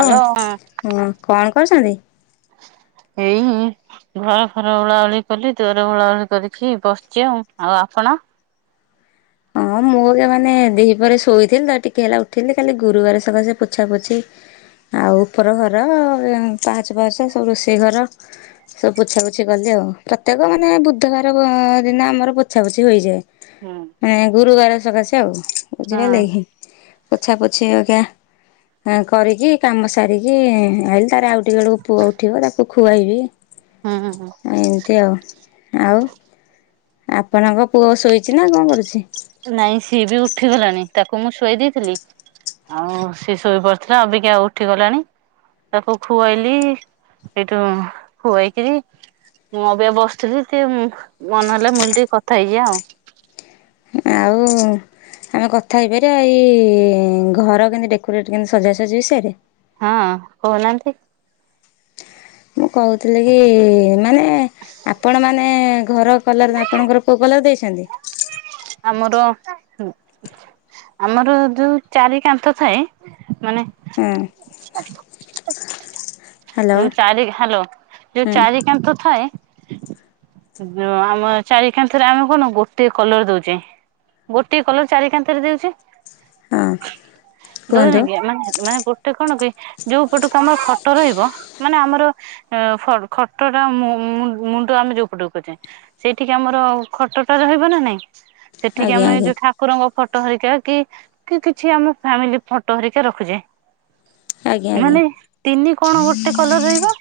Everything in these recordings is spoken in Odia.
ହ୍ୟାଲୋ ହଁ କଣ କରୁଛନ୍ତି? ଏଇ ଘରଫର ଓଳାଓଳି କଲି ଦୁଆର ଓଳାଓଳି କରିକି ବସିଚି ଆଉ, ଆଉ ଆପଣ? ହଁ ମୁଁ ସେ ମାନେ ଦିପହରେ ଶୋଇଥିଲି ତା ଟିକେ ହେଲା ଉଠିଲି କାଲି ଗୁରୁବାରେ ସକାସେ ପୋଛାପୋଛି ଆଉ ଉପର ଘର ଏ ପାହାଚ ଫାହାଚ ସବୁ ରୋଷେଇ ଘର। ସବୁ ପୋଛାପୋଛି କଲି ଆଉ ପ୍ରତ୍ୟେକ ମାନେ ବୁଧବାର ବ ଦିନ ଆମର ପୋଛାପୋଛି ହୋଇଯାଏ। ହୁଁ। ମାନେ ଗୁରୁବାର ସକାଶେ ଆଉ ହଁ ବୁଝିପାଇଲେ କି ପୋଛା ପୋଛି ହଏକା। ଆଁ କରିକି କାମ ସାରିକି ଆଇଲି ତାପର ଆଉ ଟିକେ ବେଳକୁ ପୁଅ ଉଠିବ ତାକୁ ଖୁଆଇବି। ହୁଁ ହୁଁ ଏମିତି ଆଉ, ଆଉ? ଆପଣଙ୍କ ପୁଅ ଶୋଇଚି ନା କଣ କରୁଛି? ନାଇଁ ସିଏ ବି ଉଠିଗଲାଣି ତାକୁ ମୁଁ ଶୁଆଇ ଦେଇଥିଲି ଆଉ ସିଏ ଶୋଇ ପଡିଥିଲା ଅବିକା ଉଠିଗଲାଣି। ତାକୁ ଖୁଆଇଲି ସେଇଠୁ ଖୁଆଇକିରି ମୁଁ ଅବିକା ବସିଥିଲି ଟିକେ ମୁଁ ମନେହଲା ମୁଁ କହିଲି ଟିକେ କଥା ହେଇଯିଆ ଆଉ। ଆଉ ଆମେ କଥା ହେଇପାରିବା ଏଇ ଘର କେମତି ଡେକୋରେଟ୍ କେମତି ସଜାସଜି ବିଷୟରେ। ହଁ କୋହୁନାହାନ୍ତି। ମୁଁ କହୁଥିଲି କି ମାନେ ଆପଣମାନେ ଘର କଲର୍ ନା ଆପଣଙ୍କର କୋଉ କଲର୍ ଦେଇଛନ୍ତି? ଆମର ଆମର ଯୋଉ ଚାରି କାନ୍ଥ ଥାଏ ମାନେ ହଁ ହ୍ୟାଲୋ ଯୋଉ ଚାରି ହାଲୋ ଯୋଉ ହୁଁ ଚାରି କାନ୍ଥ ଥାଏ ଉଁ ଯୋଉ ଆମେ ଚାରିକାନ୍ଥରେ ଆମେ କଣ ଗୋଟିଏ କଲର୍ ଦୋଉ ଚି ଗୋଟିଏ କଲର ଚାରି କାନ୍ଥରେ ଦିଆହୋଉଚି। ହଁ କୁହନ୍ତୁ। ଦୋଉନେକି ଆମେମାନେ ମାନେ ଗୋ ଟେ କଣ କି ଯୋଉ ପଟକୁ ଆମର ଫଟୋ ରହିବ ମାନେ ଆମର ଏ ଫ-ଖଟଟା ମୁ-ମୁଁ-ମୁଣ୍ଡ ଆମେ ଯୋଉ ପଟକୁ କରଚେ ସେଇଠିକି ଆମର ଖଟଟା ରହିବ ନା ନାଇଁ ସେଠିକି ଆଜ୍ଞା ଆମେ ଆଜ୍ଞା ଯୋଉଠା ଠାକୁରଙ୍କ ଫଟୋ ହରିକା କି କି କିଛି ଆମ ଫ୍ୟାମିଲି ଫଟୋ ହରିକା ରଖୁଚେ ଆଜ୍ଞା ଆଜ୍ଞା ମାନେ ତିନି କଣ ଗୋଟେ କଲର ରହିବ?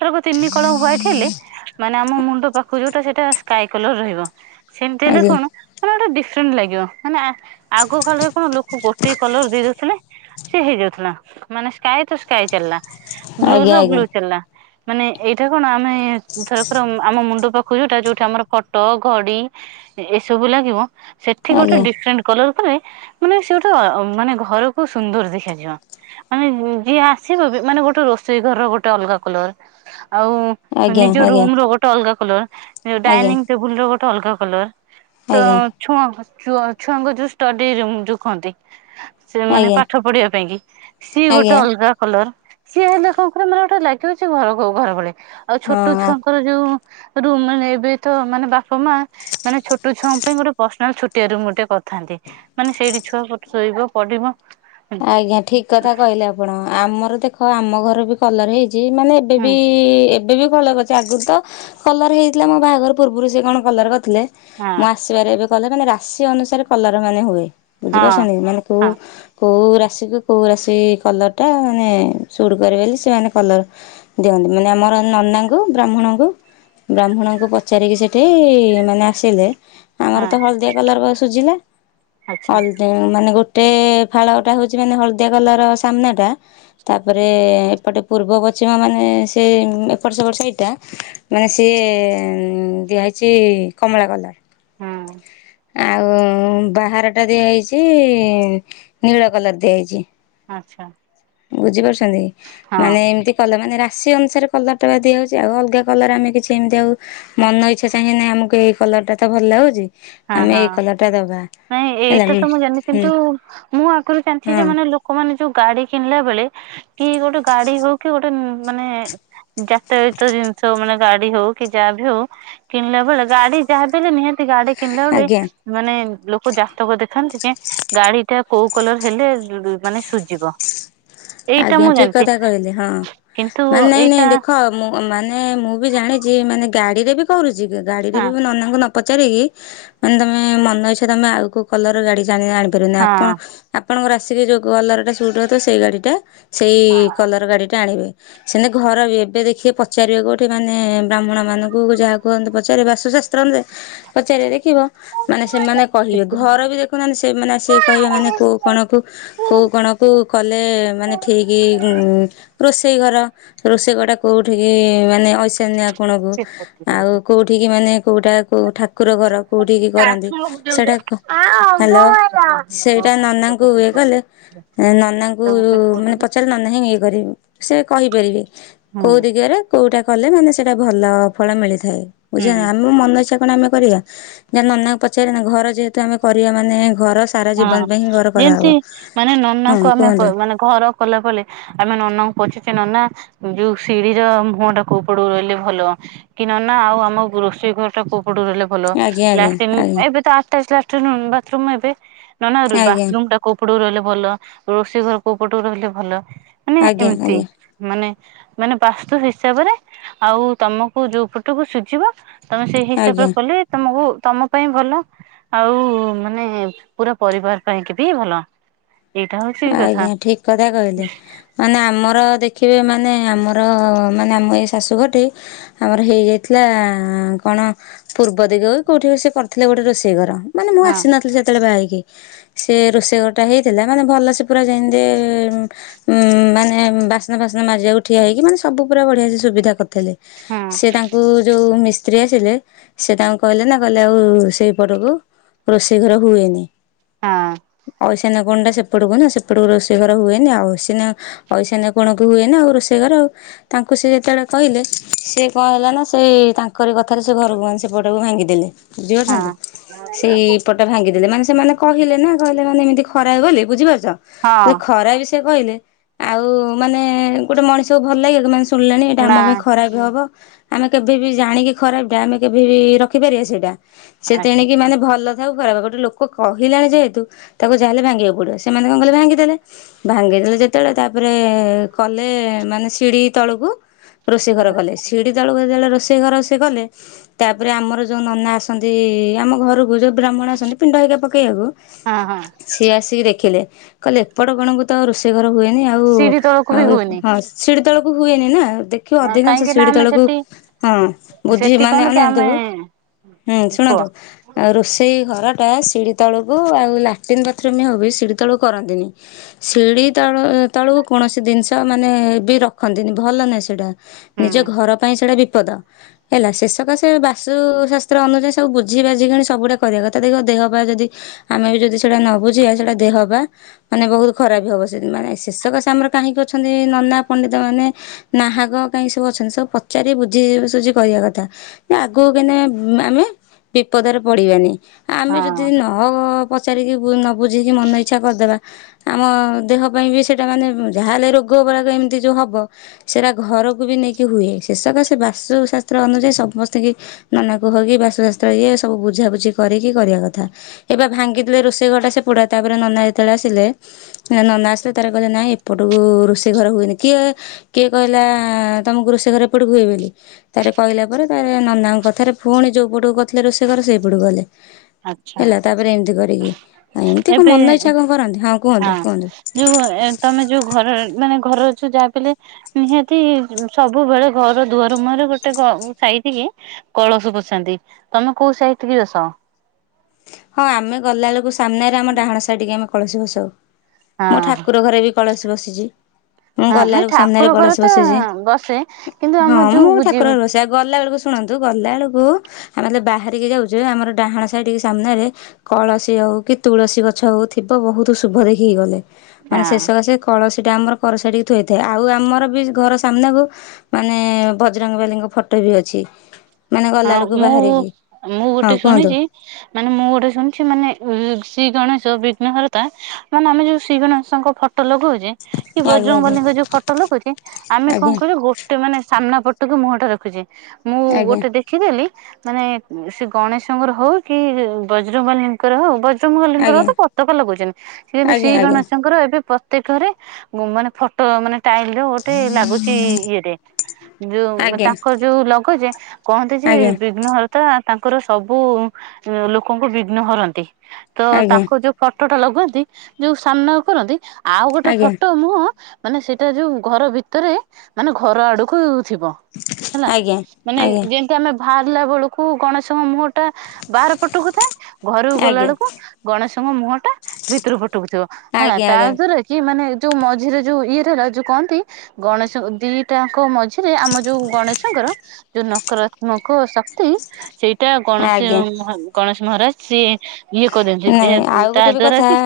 ଥରକୁ ତିନି କଣ ହ୍ୱାଇଟ ହେଲେ ମାନେ ଆମ ମୁଣ୍ଡ ପାଖକୁ ଯୋଉଟା ସେଟା ସ୍କାଏ କଲର୍ ରହିବ ସେମିତି ହେଲେ ଆଜ୍ଞା କଣ ନା ଗୋଟେ ଡିଫରେଣ୍ଟ ଲାଗିବ ମାନେ ଆ-ଆଗ କାଳରେ କଣ ଲୋକ ଗୋଟିଏ କଲର୍ ଦେଇ ଦୋଉଥୁଲେ ସେ ହେଇଯାଉଥୁଲା ମାନେ ସ୍କାଏ ତ ସ୍କାଏ ଚାଲିଲା ଆଜ୍ଞା ଆଜ୍ଞା ବ୍ଲୁର ବ୍ଲୁ ଚାଲିଲା। ମାନେ ଏଇଟା କଣ ଆମେ ଥରକର ଉମ୍ ଆମ ମୁଣ୍ଡ ପାଖୁକୁ ଯୋଉଟା ଯୋଉଠି ଆମର ଫଟୋ, ଘଡି ଏ-ଏସବୁ ଲାଗିବ ସେଠି ଗୋଟେ ଆଜ୍ଞା। ଡିଫରେଣ୍ଟ୍ କଲର ଉପରେ ମାନେ ସେ ଗୋଟେ ଅ ମାନେ ଘରକୁ ସୁନ୍ଦର ଦେଖାଯିବା। ମାନେ ଯିଏ ଆସିବ ବି ମାନେ ଗୋଟେ ରୋଷେଇ ଘର ଗୋଟେ ଅଲଗା କଲର। ଆଉ ଆଜ୍ଞା ନିଜ ଆଜ୍ଞା ରୁମର ଗୋଟେ ଅଲଗା କଲର ଆଜ୍ଞା ଡାଇନିଂ ଟେବୁଲ ର ଗୋଟେ ଅଲଗା କଲର ତ ଆଜ୍ଞା ଛୁଆ ଚୁ ଛୁଆଙ୍କ ଯୋଉ ଷ୍ଟଡିରୁମ ଯୋଉ କହନ୍ତି। ସେମାନେ ପାଠ ପଢିବା ପାଇଁ କି ସିଏ ଆଜ୍ଞା ଗୋଟେ ଆଜ୍ଞା ଅଲଗା କଲର। ସିଏ ହେଲେ କଣ କହ [unintelligible] ମାନେ ଗୋଟେ ଲାଗିବଛି ଘ ଘର ଭଳେ ଆଉ ଛୋଟ ହଁ। ଛୁଆଙ୍କର ଯୁ ରୁମ୍ ଏବେ ତ ମାନେ ବାପ ମା ମାନେ ଛୋ ଟ ଛୁଆ ପାଇଁ ମୋର ପର୍ସନାଲ ଛୋଟିଆ ରୁମ ଗୋଟେ କରିଥାନ୍ତି। ମାନେ ସେଇଠି ଛୁଆ ଶୋଇବ ପଢିବ। ଆଜ୍ଞା ଠିକ କଥା କହିଲେ ଆପଣ ଆମର ଦେଖ ଆମ ଘର ବି କଲର ହେଇଛି ମାନେ ଏବେ ହୁଁ ବି ଏବେ ବି କଲର କରିଛି ଆଗରୁ ତ କଲର ହେଇଥିଲା ମୋ ବାହାଘର ପୂର୍ବରୁ ସେ କଣ କଲର କରିଥିଲେ? ହଁ ମୁଁ ଆ ଆସିବାରେ ଏବେ କଲେ ମାନେ ରାଶି ଅନୁସାରେ କଲର ମାନେ ହୁଏ ହଁ ବୁଝିପାରୁଛନ୍ତି ମାନେକୁ ହଁ କୋଉ ରାଶିକୁ କୋଉ ରାଶି କଲରର୍ଟା ମାନେ ସୁଡ଼୍ କରେ ବୋଲି ସେମାନେ କଲର୍ ଦିଅନ୍ତି ମାନେ ଆମର ନନାଙ୍କୁ ବ୍ରାହ୍ମଣଙ୍କୁ ବ୍ରାହ୍ମଣଙ୍କୁ ପଚାରିକି ସେଇଠି ମାନେ ଆସିଲେ। ଆମର ହଁ ତ ହଳଦିଆ କଲର ସୁୁଝିଲା। ଆଚ୍ଛା ହଲଦିଆ ମାନେ ଗୋଟେ ଫାଳଟା ହେଉଛି ମାନେ ହଳଦିଆ କଲର ସାମ୍ନାଟା। ତାପରେ ଏପଟେ ପୂର୍ବ ପଶ୍ଚିମ ମାନେ ସେ ଏପଟ ସେପଟ ସାଇଟି ଟା। ମାନେ ସିଏ ଦିଆହେଇଛି କମଳା କଲର। ହୁଁ। ଆଉ ବାହାର ଟା ଦିଆହେଇଛି ନୀଳ କଲର ଦିଆହେଇଛି। ଆଚ୍ଛା। ବୁଝିପାରୁଛନ୍ତି ହଁ ମାନେ ଏମିତି କଲ ମାନେ ରାଶି ଅନୁସାରେ କଲର ଟା ଦିଆହଉଛି ଆଉ ଅଲଗା କର ଆମେ କିଛି ଏମିତି ଆଉ ମନ ଇଛା ଚାହିଁନ ଆମକୁ ଏଇ କଲର ଟା ତ ଭଲ ଲାଗୁଛି ହଁ ଆମେ ହଁ ଏଇ କଲର ଟା ଦବା ନାଇଁ ହେଲା ଏଇଟା ହୁଁ ତ ମୁଁ ଜାଣିନି କିନ୍ତୁ ମୁଁ ଆଗରୁ ଜାଣିଛି ଯେ ହଁ ମାନେ ଲୋ ଲୋକମାନେ ଯୋଉ ଗାଡି କିଣିଲା ବେଳେ କି ଗୋଟେ ଗାଡି ହଉ କି ଗୋଟେ ମାନେ ଯାତାୟାତ ଜିନିଷ ମାନେ ଗାଡି ହଉ କି ଯାଆ ବି ହଉ କିଣିଲା ବେଳେ ଗାଡି ଯାହାବିହେଲେ ନିହାତି ଗାଡି କିଣିଲା ବଳେ ଆଜ୍ଞା ମାନେ ଲୋକ ଜାତକ ଦେଖାନ୍ତି ଯେ ଗାଡି ଟା କୋଉ କଲର ହେଲେ ମାନେ ସୁଝିବ? ଆଜ୍ଞା ଠିକ କଥା କହିଲେ ହଁ କିନ୍ତୁ ମାନେ ନାଇଁ ନାଇଁ ଏଇଟା ଦେଖ ମୁଁ ମାନେ ମୁଁ ବି ଜାଣିଛି ମାନେ ଗାଡିରେ ବି କରୁଛି ଗାଡିରେ ହଁ ବି ନନାଙ୍କୁ ନ ପଚାରିକି ମାନେ ତମେ ମନ ଇଛା ତମେ ଆଉ କୋଉ କଲର ଗାଡି ଆଣିପାରିବନି। ଆପ ଆପଣଙ୍କର ରାଶିରେ ଯେଉଁ କଲରଟା ସୁଟ୍ ହଉଥିବ ସେଇ ଗାଡ଼ିଟା ସେଇ କଲର ଗାଡ଼ିଟା ଆଣିବେ। ସେମିତି ଘର ବି ଏବେ ଦେଖିବେ ପଚାରିବେ କୋଉଠି ମାନେ ବ୍ରାହ୍ମଣ ମାନଙ୍କୁ ଯାହା କୁହନ୍ତି ପଚାରିବେ ବାସୁଶାସ୍ତ ତ୍ର ଅନୁଯାଇ ପଚାରିବେ ଦେଖିବ ମାନେ ସେମାନେ କହିବେ ହଁ ଘର ବି ଦେଖୁନାହାନ୍ତି ସେମାନେ ଆସିକି କହିବେ ମାନେ କୁ କଣ କୁ କୋଉ କଣ କୁ କଲେ ମାନେ ଠକି ରୋଷେଇ ଘର ରୋଷେଇ ଘର ଟା କୋଉଠିକି ମାନେ ଐଶାନ୍ୟ କଣ କୁ ହଁ ଆଉ କୋଉଠିକି ମାନେ କୋଉଟା କୁ କୋଉ ଠା କୁର ଘର କୁଉଠିକି କରନ୍ତି? ହୁଁ ସେଇଟା ହ୍ୟାଲୋ ସେଇଟା ନନାଙ୍କୁ ଇଏ କଲେ ନନାଙ୍କୁ ମାନେ ପଚାରିଲେ ନନା ହି ଇଏ କରିବେ ସେ କହିପାରିବେ। କୋଉଦି ଇଏରେ କୋଉଟା କଲେ ମାନେ ସେଇଟା ଭଲ ଫଳ ମିଳିଥାଏ। ବୁଝିପାଉନେ ହୁଁ। ଆମ ମନ ଇଛା କଣ ଆମେ କରିବା ଯା ନନାଙ୍କୁ ପଚାରିବା ଘର ଯେହେତୁ ଆମେ କରିବା ମାନେ ଘର ସାରା ହଁ ଜୀବନ ପାଇଁ ହିଁ ଘର କରାହବ। ଯେମୀତି ମାନେ ହଁ ନନାକୁ ଆମେ ପ କୁହନ୍ତୁ ମାନେ ଘର କଲା ପଲେ ଆମେ ନନାଙ୍କୁ ପଚାଛେ ନନା ଯୋଉ ସିଢିର ମୁହଁ ଟା କଉ ପଟକୁ ରହିଲେ ଭଲ? କି ନ ନା ଆଉ ଆମ ରୋଷେଇ ଘର ଟା କୋଉ ପଟୁ ରହିଲେ ଭଲ ଆଜ୍ଞା ଆଜ୍ଞା ଲାଟିନ୍ ଆଜ୍ଞା ଏବେ ତ ଆଟାଜ ଲାଟିନ୍ ବାଥରୁମ ଏବେ। ନନା ଆଜ୍ଞା ବାଥରୁମ ଟା କୋଉ ପଟକୁ ରହିଲେ ଭଲ ରୋଷେଇ ଘର କୋଉ ପଟକୁ ରହିଲେ ଭଲ? ମାନେ ଆଜ୍ଞା ଏମିତି। ଆଜ୍ଞା ମାନେ ମାନେ ବାସ୍ତୁ ହିସାବରେ ଆଉ ତମକୁ ଯୋଉ ପଟକୁ ସୁଝିବ। ତମେ ସେଇ ହିସାବରେ ଆଜ୍ଞା। କଲେ ତମକୁ ତମ ପାଇଁ ଭଲ ଆଉ ମାନେ ପୁରା ପରିବାର ପାଇଁ କି ବି ଭଲ। ଏଇଟା ହଉଛି କଥା ଆଜ୍ଞା ଠିକ କଥା କହିଲେ। ମାନେ ଆମର ଦେଖିବେ ମାନେ ଆମର ମାନେ ଆମ ଏଇ ଶାଶୁଘଟି ଆମର ହେଇଯାଇଥିଲା କଣ ପୂର୍ବ ଦିଗ କୋଉଠି ର ସେ କରିଥିଲେ ଗୋଟେ ରୋଷେଇ ଘର। ମାନେ ମୁଁ ହଁ ଆସି ନଥିଲି ସେତେବେଳେ ବାହେଇକି। ସେ ରୋଷେଇ ଘର ଟା ହେଇଥିଲା। ମାନେ ଭଲ ସେ ପୁରା ଯେମିତି ଉଁ ମାନେ ବାସ୍ନା ଫସ୍ନା ମାରିବାକୁ ଠିଆ ହେଇକ ମାନେ ସବୁ ପୁରା ବଢିଆ ସେ ସୁବିଧା କରିଥିଲେ। ହଁ ସେ ତାଙ୍କ କ ଯୋଉ ମିସ୍ତ୍ରୀ ଆସିଲେ ସେ ତାଙ୍କୁ କହିଲେ ନା କହିଲେ ଆଉ ସେଇ ପଟକୁ ରୋଷେଇ ଘର ହୁଏନି। ହଁ ଏ ଐସନ୍ୟ କୋଣଟା ସେ ସେପଟ କ ନା ସେପଟକୁ ରୋଷେଇ ଘର ହୁଏନି ଆଉ ଐଶନ୍ୟ କଣକୁ ହୁଏନି ଆଉ ରୋଷେଇ ଘର ଆଉ। ତାଙ୍କୁ ସେ ଯେତେବେଳେ କହିଲେ ସିଏ କଣ ହେଲା ନା ସେଇ ତାଙ୍କରି କଥା ପାଖରେ ସେ ଘରକୁ ସେପଟକୁ ଭାଙ୍ଗିଦେଲେ। ହଁ ବୁଝିପାରୁଚନ୍ତି। ସେଇପଟା ଭାଙ୍ଗିଦେଲେ ମାନେ ସେମାନେ କହିଲେ ନା କହିଲେ ମାନେ ଏମିତି ଖରାପ ବୋଲି। ବୁଝିପାରୁଚ ଦ ହଁ ଖରାପେ ସେ କହିଲେ ଆଉ ମାନେ ଗୋଟେ ମଣିଷ କୁ ଭଲ ଲାଗିବକି ମାନେ ଶୁ ଶୁଣିଲାଣି ଏଇଟା ଆମ ନା ପାଇଁ ଖରାପ। ହବ ଆମେ କେବେ ବି ଜାଣିକି ଖରାପଟା ଆମେ କେବେ ବି ରଖିପାରିବା ସେଇଟା ସେ ତେଣିକି ମାନେ ଭଲ ଥାବ ଖରାପ ଗୋଟେ ଲୋକ କହିଲାଣି ଯେହେତୁ ତାକୁ ଯାହାେଲେ ଭାଙ୍ଗିବାକୁ ପଡିବ। ସେମାନେ କଣ କଲେ ଭାଙ୍ଗିଦେଲେ। ଭାଙ୍ଗିଦେଲେ ଯେତେବେଳେ ତାପରେ କଲେ ମାନେ ସିଢ଼ି ତଳକୁ ରୋଷେଇ ଘର କଲେ। ସିଡ଼ିି ତଳକୁ ଯେତେବେଳେ ରୋଷେଇ ଘର ସେ କଲେ ତାପରେ ଆମର ଯୋଉ ନନା ଆସନ୍ତି ଆମ ଘରକୁ ଯୋଉ ବ୍ରାହ୍ମଣ ଆସନ୍ତି ପିଣ୍ଡ ହେରିକା ପକେଇବାକୁ, ହଁ ହଁ ସିଏ ଆସିକି ଦେଖ ଦେଖିଲେ କହିଲେ ଏପଟ କଣକୁ ତ ରୋଷେଇ ଘର ହୁଏନି ଆଉ ସିଢି ତଳକୁ ଆଉ ବି ହୁଏନି ହଁ। ସିଡି ତଳକୁ ହୁଏନି ନା। ଦେଖ ଅଧିକାଂଶ କାହିଁକି ନା ସିଢି ଆମେ ତେଳକୁ ସେଠି ହଁ ବୁଝି ସେଠି ମାନେ କଣ କି ଅନାହାନ୍ତୁ। ଆମେ ହୁଁ କୁହ ଶୁଣନ୍ତୁ। ଆଉ ରୋଷେଇ ଘରଟା ସିଢ଼ି ତଳକୁ ଆଉ ଲାଟିନ୍ ବାଥରୁମ ହଉ ବି ସିଢ଼ି ତଳକୁ କରନ୍ତିନି। ସିଢ଼ି ତଳ ତଳକୁ କୌଣସି ଜିନିଷ ମାନେ ବି ରଖନ୍ତିନି ଭଲ ନାହିଁ ସେଇଟା। ହୁଁ ନିଜ ଘର ପାଇଁ ସେଇଟା ବିପଦ। ହେଲା ଶେଷକାସେ ବାସୁଶାସ୍ତ୍ର ଅନୁଯାୟୀ ସବୁ ବୁଝି ବାଝିକଣି ସବୁଡ଼ା କରିବା କଥା ଦେଖ ଦେହ ପାଇଁ ଯଦି ଆମେ ବି ଯଦି ସେଟା ନ ବୁଝିବା ସେଟା ଦେହ ବା ମାନେ ବହୁତ ଖରାପ ହବ। ସେ ମାନେ ଶେଷକ ସେ ଆମର କାହିଁକି ଅଛନ୍ତି ନନା ପଣ୍ଡିତ ମାନେ ନାହାକ କାଇଁକି ସବୁ ଅଛନ୍ତି ସବୁ ପଚାରି ବୁଝିସୁଝି କରିବା କଥା। ନା ଆଗକୁ କାଇଁନା ଆମେ ବିପଦରେ ପଡିବାନି। ଆମେ ହଁ ଯଦି ନ ପଚାରିକି ନ ବୁଝିକି ମନଇ ଆମ ଦେହ ପାଇଁ ବି ସେଟା ମାନେ ଯାହା ହେଲେ ରୋଗ ବରାଗ ଏମିତି ଯୋଉ ହବ। ସେଟା ଘରକୁ ବି ନେଇକି ହୁଏ। ସେଷକ ସେ ବାସ୍ତୁଶାସ୍ତ୍ର ଅନୁଯାୟୀ ସମସ୍ତଙ୍କୁ ନନାକୁ ହକି ବାସ୍ତୁଶାସ୍ତ୍ର ଇଏ ସବୁ ବୁଝାବୁଝି କରିକି କରିବା କଥା। ଏ ବା ଭାଙ୍ଗିଥିଲେ ରୋଷେଇ ଘରଟା ସେ ପୋଡା ତାପରେ ନନା ଯେତେବେଳେ ଆସିଲେ ନନା ଆସିଲେ ତାର କହିଲେ ନାଇଁ ଏପଟକୁ ରୋଷେଇ ଘର ହୁଏନି। କିଏ କିଏ କହିଲା ତମକୁ ରୋଷେଇ ଘରେ ଏପଟକୁ ହୁଏ ବୋଲି। ତାରେ କହିଲା ପରେ ତାର ନନାଙ୍କ କଥାରେ ପୁଣି ଯୋଉପଟକୁ କରିଥିଲେ ରୋଷେଇ ଘର ସେଇପଟକୁ କଲେ। ଆଚ୍ଛା ହେଲା ତାପରେ ଏମିତି କରିକି ଆ ଏମିତି କଣ ଏବେ ମନ ଇଚ୍ଛା କଣ କରନ୍ତି ହଁ କୁହନ୍ତୁ କୁହନ୍ତୁ। ଯୋଉ ତମେ ଯୋଉ ଘର ମାନେ ଘର ଅଛ ଯାହାବି ହେଲେ। ନିହାତି ସବୁବେଳେ ଘର ଦୁଆର ମୁହରେ ଗୋଟେ ଗ ସାଇଡି କି କଳସ ବସାନ୍ତି ତମେ କୋଉ ସାଇଟି କି ବସ? ହଁ ଆମେ ଗଲାବେଳକୁ ସାମ୍ନାରେ ଆମ ଡାହାଣ ସାଇଡି କି ଆମେ କଳସୀ ବସାଉ ମୋ ହଁ ଠାକୁର ଘରେ ବି କଳସୀ ବସିଛି। ମୁଁ ହଁ ଗଲା ନାଇଁ ବେଳକୁ ସାମ୍ନାରେ ଠାକୁର ଘର କଳସୀ ତ ବସିଛି ବସେ କିନ୍ତୁ ହଁ ଆମର ଯୋଉ ମୁଁ ବୁଝି ଠାକୁରଅରେ ବସାଏ ଆଉ ଗଲା ବେଳକୁ ଶୁଣନ୍ତୁ ଗଲା ବେଳକୁ ଆମେ ଯେତେଳେ ବାହାରିକି ଯାଉଛେ ଆମର ଡାହାଣ ସାହିିଟିକି ସାମ୍ନାରେ କଳସୀ ହଉ କି ତୁଳସୀ ଗଛ ହଉ ଥିବ ବହୁତୁ ଶୁଭ ଦେଖିକି ଗଲେ। ମାନେ ହଁ ଶେସକାସେ କଳସୀ ଟା ଆମର କର ସାଇଟିକି ଥୁଆ ହୋଇଥିବ ଆଉ ଆମର ବି ଘର ସାମ୍ନାକୁ ମାନେ ବଜରଙ୍ଗବାଲିଙ୍କ ଫଟୋ ବି ଅଛି। ମାନେ ଗଲା ହଁ ଏଳୁକୁ ମୁଁ ବାହାରିକି ମୁଁ ଗୋଟେ ହଁ କୁହନ୍ତୁ। ଶୁଣିଛି ମାନେ ମୁଁ ଗୋଟେ ଶୁଣିଛି ମାନେ ଉଁ ଶ୍ରୀ ଗଣେଶ ବିଘ୍ନ ହରତା ମାନେ ଆମେ ଯେଉ ଶ୍ରୀ ଗଣେଶଙ୍କ ଫ ଫଟ ଲଗଉଚେ କି ଆଜ୍ଞା ବଜରଙ୍ଗବାଲିୀଙ୍କ ଯୋଉ ଫଟୋ ଲଗଉଚି ଆମେ କଣ ଆଜ୍ଞା କରିବୁ ଗୋ ସେ ମାନେ ସାମ୍ନା ପଟୁକୁ ମୁହଁଟା ରଖୁଛି ମୁଁ ଆଜ୍ଞା ଗୋଟେ ଦେ ଖିଦେଲି ମାନେ ସେ ଗଣେଶଙ୍କର ହଉ କି [unintelligible] ବଜ୍ରବାଲୀଙ୍କର ହଉ ବ [unintelligible] ବାଲୀଙ୍କର ତ ଆଜ୍ଞା ପତାକା ଲଗଉଚେନ୍ ସେ କିନ୍ତୁ ଶ୍ରୀ ଆଜ୍ଞା। ଗଣେଶଙ୍କର ଏବେ ପ ତେଖରେ ଉଁ ମାନେ ଫଟୋ ମାନେ ଟାଇଲ୍ ଯୋଉ ଗୋଟେ ଲାଗୁଛି ଇଏଟେ ଆଜ୍ଞା ଆଜ୍ଞା ଯୋଉ ଆଜ୍ଞା ତାଙ୍କର ଯୋଉ ଲଗଉଚେ କହନ୍ତି ଯେ ଆଜ୍ଞା ବିଘ୍ନ ହରତା ତାଙ୍କର ସବୁ ଉଁ ଲୋକଙ୍କୁ ବିଘ୍ନ ହରନ୍ତି। ତ ତାଙ୍କୁ ଆଜ୍ଞା ଯୋଉ ଫଟୋଟା ଲଗାନ୍ତି ଯୋଉ ସାମ୍ନାକୁ କରନ୍ତି ଆଉ ଗୋଟେ ଆଜ୍ଞା ଆଜ୍ଞା ଫଟୋ ମୁଁହ ମାନେ ସେଇଟା ଯଉ ଘର ଭିତରେ ମାନେ ଘର ଆଡକୁ ଥିବ। ହେଲା ମାନେ ଏତା ଆମେ ଭାରଲା ବେଳକୁ ଗଣେଶଙ୍କ ମୁହଁ ଟା ବାହାର ପଟକୁ ଥାଏ ଘରକୁ ଆଜ୍ଞା ଗଲା ଆଜ୍ଞା ଆଜ୍ଞା ବେଳକୁ ଗଣେଶଙ୍କ ମୁହଁ ଟା ଭିତରୁ ପଟୁକୁଥିବ ହେଲା ଆଜ୍ଞା ଆଜ୍ଞା। ତାଦେହରେ କି ମାନେ ଯୋଉ ମଝିରେ ଯୋଉ ଇଦ୍ ହେଲା ଯୋଉ କହନ୍ତି। ଗଣେଶଙ୍କ ଦିଟାଙ୍କ ମଝିରେ ଆମ ଯୋଉ ଗଣେଶଙ୍କର ଯୋଉ ନ କାରାତ୍ମକ ଶକ୍ତି ସେଇଟା ଗଣେଶ ଆଜ୍ଞା ମହା ଗଣେଶ ମହାରାଜ ସିଏ ଇଏ କରନ୍ତି ନାଇଁ ଯେ ଆଉ ତା ଗୋଟେ ବି ଦ୍ଵାରା କଥା କି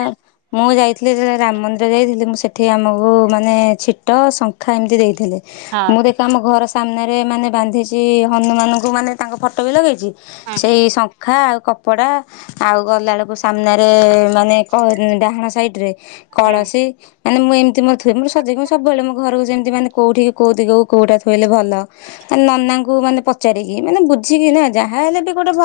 ମୁଁ ଯାଇଥିଲି ଯେଳେ ରାମ ମନ୍ଦିର ଯାଇଥିଲି ମୁଁ ସେଠି ଆମକୁ ମାନେ ଛିଟ ଶଙ୍ଖା ଏମିତି ଦେଇଥିଲେ। ହଁ ମୁଁ ଦେଖ ଆମ ଘର ସାମ୍ନାରେ ମାନେ ବାନ୍ଧିଛି ହନୁମାନଙ୍କୁ ମାନେ ତାଙ୍କ ଫଟୋ ବି ଲଗେଇଛି। ହଁ ସେଇ ଶଙ୍ଖା ଆଉ କପଡା ଆଉ ଗଲା ଏଳକୁ ସାମ୍ନାରେ ମାନେ [unintelligible] ଡାହାଣ ସାଇଟ୍ ରେ ହୁଁ। କଳସୀ ମାନେ ମୁଁ ଏମିତି ମର ଥୁଏ ମୋ ସଜେଇକି ମୁଁ ସବୁବେଳେ ମୋ ଘରକୁ ଯେମିତି ମାନେ କଉଠି କୋଉ ଦିଗକୁ କୋଉଟା ଥୋଇଲେ ଭଲ। ଏ ନନାଙ୍କୁ ମାନେ ପଚାରିକି ମାନେ ବୁଝିକି ନା ଯାହା ହେଲେ ବି ଗୋଟେ ଭ